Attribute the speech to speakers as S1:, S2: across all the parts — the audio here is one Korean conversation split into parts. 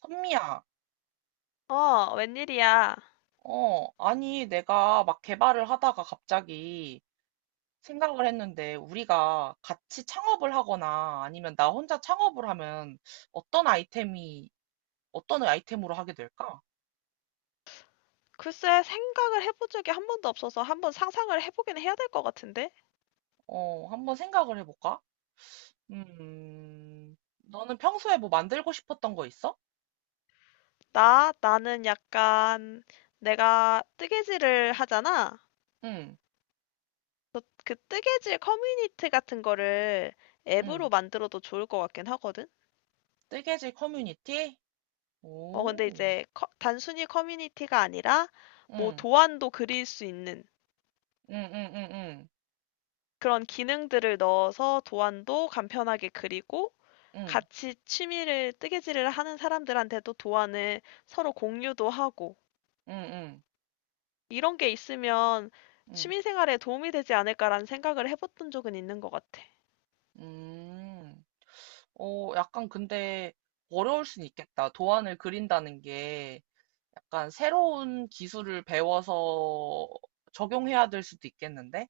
S1: 선미야,
S2: 웬일이야.
S1: 어, 아니, 내가 막 개발을 하다가 갑자기 생각을 했는데, 우리가 같이 창업을 하거나 아니면 나 혼자 창업을 하면 어떤 아이템이, 어떤 아이템으로 하게 될까?
S2: 글쎄, 생각을 해본 적이 한 번도 없어서 한번 상상을 해보긴 해야 될 것 같은데?
S1: 어, 한번 생각을 해볼까? 너는 평소에 뭐 만들고 싶었던 거 있어?
S2: 나는 약간, 내가 뜨개질을 하잖아?
S1: 응,
S2: 그 뜨개질 커뮤니티 같은 거를
S1: 응.
S2: 앱으로 만들어도 좋을 것 같긴 하거든?
S1: 뜨개질 커뮤니티?
S2: 근데
S1: 오,
S2: 이제 단순히 커뮤니티가 아니라, 뭐
S1: 응,
S2: 도안도 그릴 수 있는
S1: 응, 응, 응,
S2: 그런 기능들을 넣어서 도안도 간편하게 그리고,
S1: 응,
S2: 같이 취미를 뜨개질을 하는 사람들한테도 도안을 서로 공유도 하고
S1: 응, 응, 응,
S2: 이런 게 있으면
S1: 응,
S2: 취미 생활에 도움이 되지 않을까라는 생각을 해봤던 적은 있는 것 같아.
S1: 응. 음. 어, 약간 근데 어려울 순 있겠다. 도안을 그린다는 게 약간 새로운 기술을 배워서 적용해야 될 수도 있겠는데?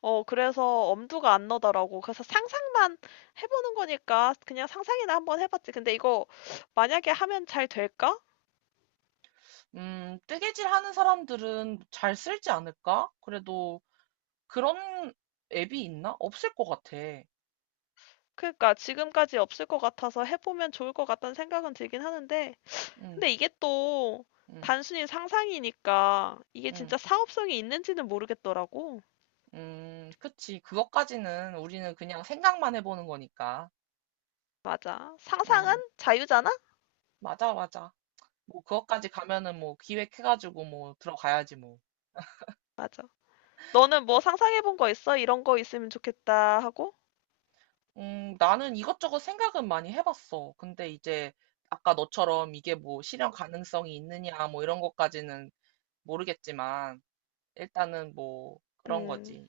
S2: 어, 그래서 엄두가 안 나더라고. 그래서 상상만 해보는 거니까 그냥 상상이나 한번 해봤지. 근데 이거 만약에 하면 잘 될까?
S1: 뜨개질 하는 사람들은 잘 쓸지 않을까? 그래도 그런 앱이 있나? 없을 것 같아.
S2: 그러니까 지금까지 없을 것 같아서 해보면 좋을 것 같다는 생각은 들긴 하는데,
S1: 음,
S2: 근데 이게 또
S1: 음,
S2: 단순히 상상이니까 이게
S1: 음,
S2: 진짜 사업성이 있는지는 모르겠더라고.
S1: 그치. 그것까지는 우리는 그냥 생각만 해보는 거니까.
S2: 맞아. 상상은
S1: 음,
S2: 자유잖아?
S1: 맞아, 맞아. 뭐, 그것까지 가면은 뭐 기획해가지고 뭐 들어가야지 뭐.
S2: 맞아. 너는 뭐 상상해본 거 있어? 이런 거 있으면 좋겠다 하고?
S1: 나는 이것저것 생각은 많이 해봤어. 근데 이제 아까 너처럼 이게 뭐 실현 가능성이 있느냐 뭐 이런 것까지는 모르겠지만 일단은 뭐 그런
S2: 음,
S1: 거지.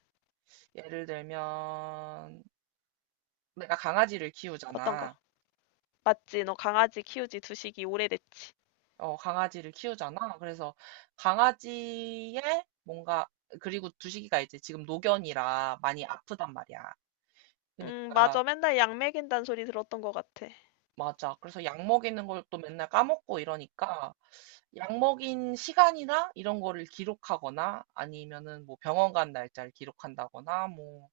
S1: 예를 들면 내가 강아지를
S2: 어떤 거?
S1: 키우잖아.
S2: 맞지, 너 강아지 키우지 두식이 오래됐지.
S1: 어, 강아지를 키우잖아. 그래서 강아지의 뭔가 그리고 두식이가 이제 지금 노견이라 많이 아프단 말이야. 그러니까
S2: 맞아. 맨날 약 먹인단 소리 들었던 것 같아.
S1: 맞아. 그래서 약 먹이는 걸 또 맨날 까먹고 이러니까 약 먹인 시간이나 이런 거를 기록하거나 아니면은 뭐 병원 간 날짜를 기록한다거나 뭐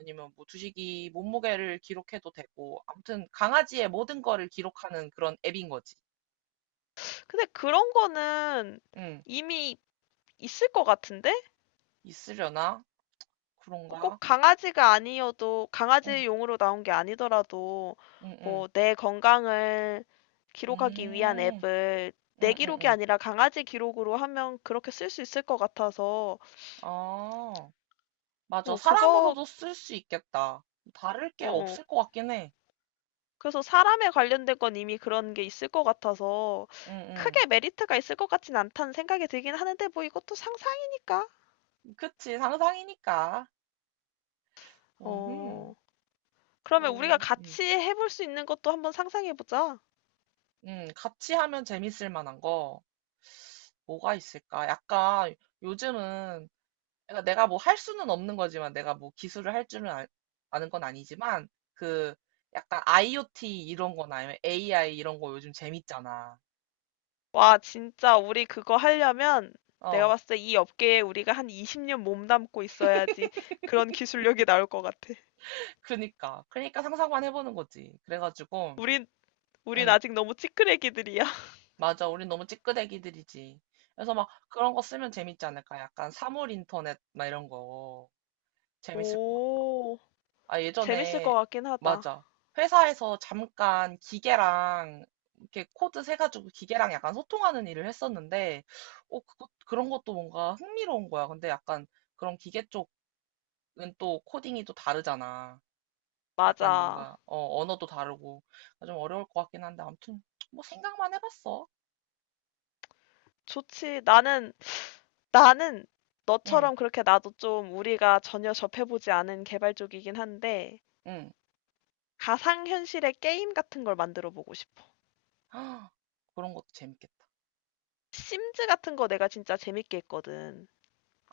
S1: 아니면 뭐 주식이 몸무게를 기록해도 되고 아무튼 강아지의 모든 거를 기록하는 그런 앱인 거지.
S2: 근데 그런 거는
S1: 응.
S2: 이미 있을 것 같은데?
S1: 있으려나?
S2: 꼭
S1: 그런가?
S2: 강아지가 아니어도
S1: 응,
S2: 강아지용으로 나온 게 아니더라도
S1: 응, 응.
S2: 뭐 내 건강을 기록하기 위한
S1: 음,
S2: 앱을 내
S1: 응, 응,
S2: 기록이
S1: 응.
S2: 아니라 강아지 기록으로 하면 그렇게 쓸 수 있을 것 같아서
S1: 아, 맞아.
S2: 어 그거 어
S1: 사람으로도 쓸 수 있겠다. 다를 게
S2: 어
S1: 없을 것 같긴 해.
S2: 그래서 사람에 관련된 건 이미 그런 게 있을 것 같아서
S1: 응,
S2: 크게 메리트가 있을 것 같진 않다는 생각이 들긴 하는데 뭐 이것도 상상이니까.
S1: 응. 그치. 상상이니까. 음,
S2: 어. 그러면 우리가
S1: 또,
S2: 같이 해볼 수 있는 것도 한번 상상해 보자.
S1: 같이 하면 재밌을 만한 거 뭐가 있을까? 약간 요즘은 그러니까 내가 뭐 할 수는 없는 거지만 내가 뭐 기술을 할 줄은 아는 건 아니지만 그 약간 IoT 이런 거나 아니면 AI 이런 거 요즘 재밌잖아.
S2: 와, 진짜 우리 그거 하려면 내가
S1: 어,
S2: 봤을 때 이 업계에 우리가 한 20년 몸담고 있어야지 그런 기술력이 나올 것 같아.
S1: 그러니까 상상만 해보는 거지. 그래가지고
S2: 우린, 우린
S1: 응,
S2: 아직 너무 찌끄레기들이야.
S1: 맞아. 우린 너무 찌끄대기들이지. 그래서 막 그런 거 쓰면 재밌지 않을까? 약간 사물 인터넷 막 이런 거 재밌을 것 같아.
S2: 오,
S1: 아,
S2: 재밌을 것
S1: 예전에,
S2: 같긴 하다.
S1: 맞아. 회사에서 잠깐 기계랑, 이렇게 코드 세가지고 기계랑 약간 소통하는 일을 했었는데, 어, 그런 것도 뭔가 흥미로운 거야. 근데 약간 그런 기계 쪽은 또 코딩이 또 다르잖아. 약간
S2: 맞아.
S1: 뭔가, 어, 언어도 다르고. 그러니까 좀 어려울 것 같긴 한데, 아무튼, 뭐 생각만 해봤어.
S2: 좋지. 나는
S1: 응,
S2: 너처럼 그렇게 나도 좀 우리가 전혀 접해보지 않은 개발 쪽이긴 한데
S1: 응.
S2: 가상현실의 게임 같은 걸 만들어 보고 싶어.
S1: 아, 그런 것도 재밌겠다.
S2: 심즈 같은 거 내가 진짜 재밌게 했거든.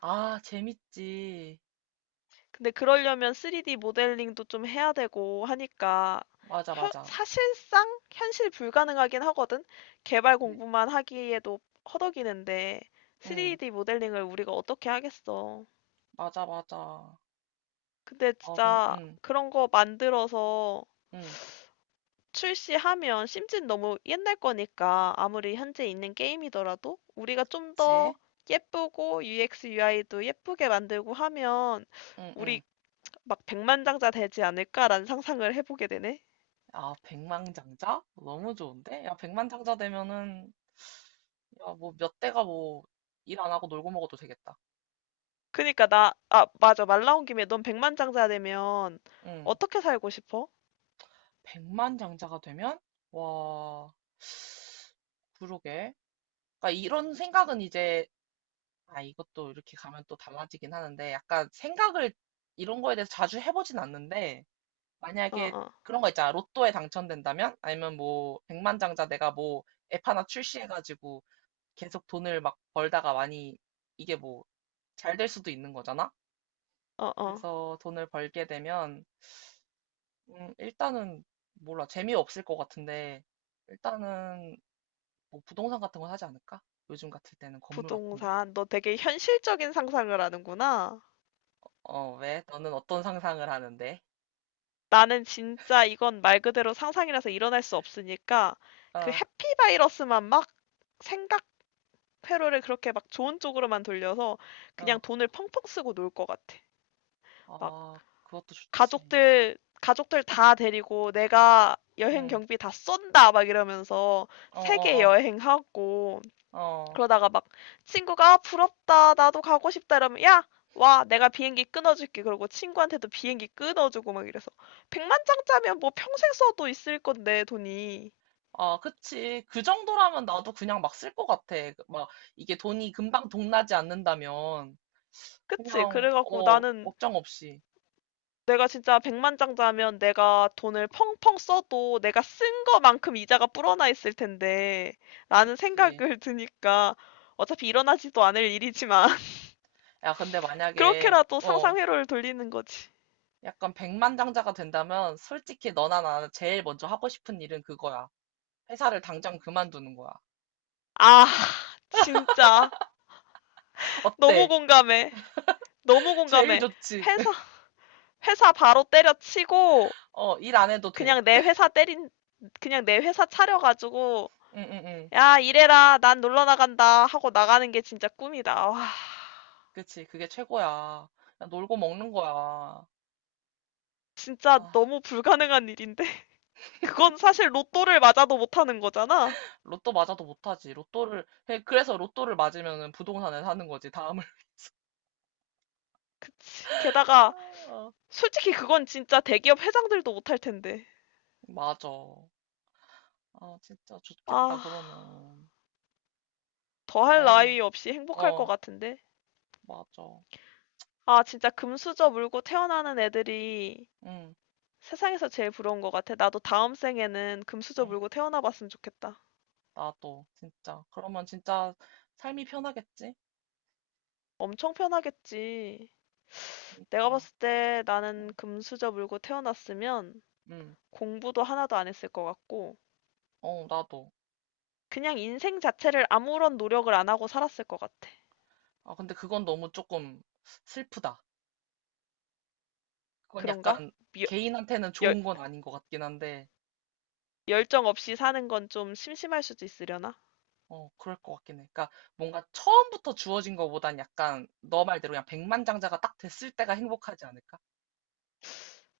S1: 아, 재밌지.
S2: 근데 그러려면 3D 모델링도 좀 해야 되고 하니까
S1: 맞아, 맞아.
S2: 사실상 현실 불가능하긴 하거든. 개발
S1: 응,
S2: 공부만 하기에도 허덕이는데
S1: 응.
S2: 3D 모델링을 우리가 어떻게 하겠어.
S1: 맞아, 맞아.
S2: 근데
S1: 어, 근,
S2: 진짜
S1: 응,
S2: 그런 거 만들어서
S1: 응.
S2: 출시하면 심지어 너무 옛날 거니까 아무리 현재 있는 게임이더라도 우리가 좀 더
S1: 그치?
S2: 예쁘고 UX, UI도 예쁘게 만들고 하면 우리
S1: 응응.
S2: 막 백만장자 되지 않을까라는 상상을 해보게 되네.
S1: 아, 백만장자? 너무 좋은데? 야, 백만장자 되면은, 야, 뭐 몇 대가 뭐 일 안 하고 놀고 먹어도 되겠다.
S2: 맞아. 말 나온 김에 넌 백만장자 되면
S1: 응.
S2: 어떻게 살고 싶어?
S1: 백만장자가 되면, 와, 그러게. 그러니까 이런 생각은 이제, 아, 이것도 이렇게 가면 또 달라지긴 하는데, 약간 생각을 이런 거에 대해서 자주 해보진 않는데,
S2: 어,
S1: 만약에
S2: 어,
S1: 그런 거 있잖아. 로또에 당첨된다면? 아니면 뭐, 백만장자 내가 뭐, 앱 하나 출시해가지고, 계속 돈을 막 벌다가 많이 이게 뭐 잘 될 수도 있는 거잖아?
S2: 어, 어.
S1: 그래서 돈을 벌게 되면 일단은 몰라 재미없을 것 같은데 일단은 뭐 부동산 같은 거 사지 않을까? 요즘 같을 때는 건물 같은 거?
S2: 부동산. 너 되게 현실적인 상상을 하는구나.
S1: 어, 왜? 너는 어떤 상상을 하는데?
S2: 나는 진짜 이건 말 그대로 상상이라서 일어날 수 없으니까 그
S1: 아,
S2: 해피바이러스만 막 생각 회로를 그렇게 막 좋은 쪽으로만 돌려서
S1: 어,
S2: 그냥 돈을 펑펑 쓰고 놀 것 같아.
S1: 아, 그것도 좋지.
S2: 가족들 다 데리고 내가 여행
S1: 응,
S2: 경비 다 쏜다 막 이러면서
S1: 어,
S2: 세계
S1: 어,
S2: 여행하고
S1: 어, 어.
S2: 그러다가 막 친구가 아, 부럽다 나도 가고 싶다 이러면 야 와, 내가 비행기 끊어줄게. 그러고 친구한테도 비행기 끊어주고 막 이래서. 백만 장짜면 뭐 평생 써도 있을 건데, 돈이.
S1: 아, 그치. 그 정도라면 나도 그냥 막 쓸 것 같아. 그, 막 이게 돈이 금방 동나지 않는다면.
S2: 그치?
S1: 그냥,
S2: 그래갖고
S1: 어,
S2: 나는
S1: 걱정 없이.
S2: 내가 진짜 백만장자면 내가 돈을 펑펑 써도 내가 쓴 거만큼 이자가 불어나 있을 텐데 라는
S1: 그치.
S2: 생각을 드니까 어차피 일어나지도 않을 일이지만
S1: 야, 근데 만약에,
S2: 그렇게라도
S1: 어,
S2: 상상 회로를 돌리는 거지.
S1: 약간 백만장자가 된다면, 솔직히 너나 나나 제일 먼저 하고 싶은 일은 그거야. 회사를 당장 그만두는 거야.
S2: 아, 진짜 너무
S1: 어때?
S2: 공감해. 너무
S1: 제일
S2: 공감해.
S1: 좋지.
S2: 회사 회사 바로 때려치고
S1: 어, 일 안 해도 돼.
S2: 그냥 내 회사 때린 그냥 내 회사 차려가지고
S1: 응, 응, 응.
S2: 야, 이래라. 난 놀러 나간다 하고 나가는 게 진짜 꿈이다. 와.
S1: 그치. 그게 최고야. 그냥 놀고 먹는 거야.
S2: 진짜
S1: 아,
S2: 너무 불가능한 일인데. 그건 사실 로또를 맞아도 못하는 거잖아.
S1: 로또 맞아도 못하지. 로또를, 그래서 로또를 맞으면 부동산을 사는 거지, 다음을.
S2: 그치. 게다가
S1: 아,
S2: 솔직히 그건 진짜 대기업 회장들도 못할 텐데.
S1: 맞아. 아, 진짜
S2: 아,
S1: 좋겠다, 그러면.
S2: 더할
S1: 만약에,
S2: 나위 없이 행복할 것
S1: 어,
S2: 같은데.
S1: 맞아.
S2: 아, 진짜 금수저 물고 태어나는 애들이
S1: 응,
S2: 세상에서 제일 부러운 것 같아. 나도 다음 생에는 금수저
S1: 응,
S2: 물고 태어나 봤으면 좋겠다.
S1: 나도, 진짜. 그러면 진짜 삶이 편하겠지?
S2: 엄청 편하겠지. 내가
S1: 그러니까.
S2: 봤을 때 나는
S1: 응,
S2: 금수저 물고 태어났으면
S1: 응,
S2: 공부도 하나도 안 했을 것 같고,
S1: 어, 나도.
S2: 그냥 인생 자체를 아무런 노력을 안 하고 살았을 것 같아.
S1: 아, 근데 그건 너무 조금 슬프다. 그건
S2: 그런가?
S1: 약간
S2: 미-
S1: 개인한테는
S2: 열,
S1: 좋은 건 아닌 것 같긴 한데,
S2: 열정 없이 사는 건 좀 심심할 수도 있으려나?
S1: 어, 그럴 것 같긴 해. 그러니까 뭔가 처음부터 주어진 것보단 약간 너 말대로 그냥 백만장자가 딱 됐을 때가 행복하지 않을까?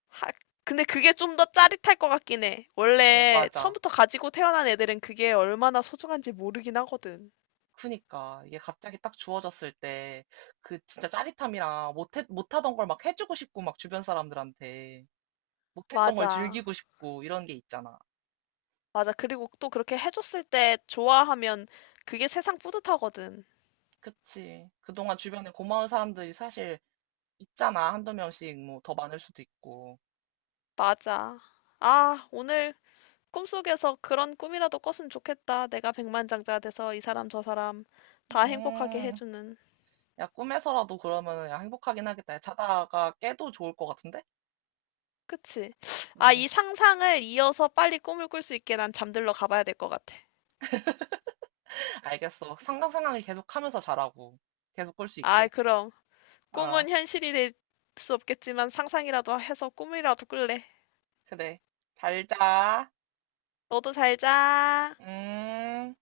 S2: 하, 근데 그게 좀 더 짜릿할 것 같긴 해.
S1: 어,
S2: 원래
S1: 맞아.
S2: 처음부터 가지고 태어난 애들은 그게 얼마나 소중한지 모르긴 하거든.
S1: 그니까 이게 갑자기 딱 주어졌을 때 그 진짜 짜릿함이랑 못하던 걸 막 해주고 싶고 막 주변 사람들한테 못했던 걸
S2: 맞아.
S1: 즐기고 싶고 이런 게 있잖아.
S2: 맞아. 그리고 또 그렇게 해줬을 때 좋아하면 그게 세상 뿌듯하거든.
S1: 그치. 그동안 주변에 고마운 사람들이 사실 있잖아. 한두 명씩 뭐 더 많을 수도 있고.
S2: 맞아. 아, 오늘 꿈속에서 그런 꿈이라도 꿨으면 좋겠다. 내가 백만장자 돼서 이 사람 저 사람 다 행복하게
S1: 음,
S2: 해주는.
S1: 야, 꿈에서라도 그러면 야, 행복하긴 하겠다. 야, 자다가 깨도 좋을 것 같은데?
S2: 그치? 아,
S1: 음,
S2: 이 상상을 이어서 빨리 꿈을 꿀 수 있게 난 잠들러 가봐야 될 것 같아.
S1: 알겠어. 상상 상황을 계속 하면서 자라고. 계속 꿀 수
S2: 아,
S1: 있게.
S2: 그럼.
S1: 어,
S2: 꿈은 현실이 될 수 없겠지만 상상이라도 해서 꿈이라도 꿀래.
S1: 그래. 잘 자.
S2: 너도 잘 자.
S1: 음.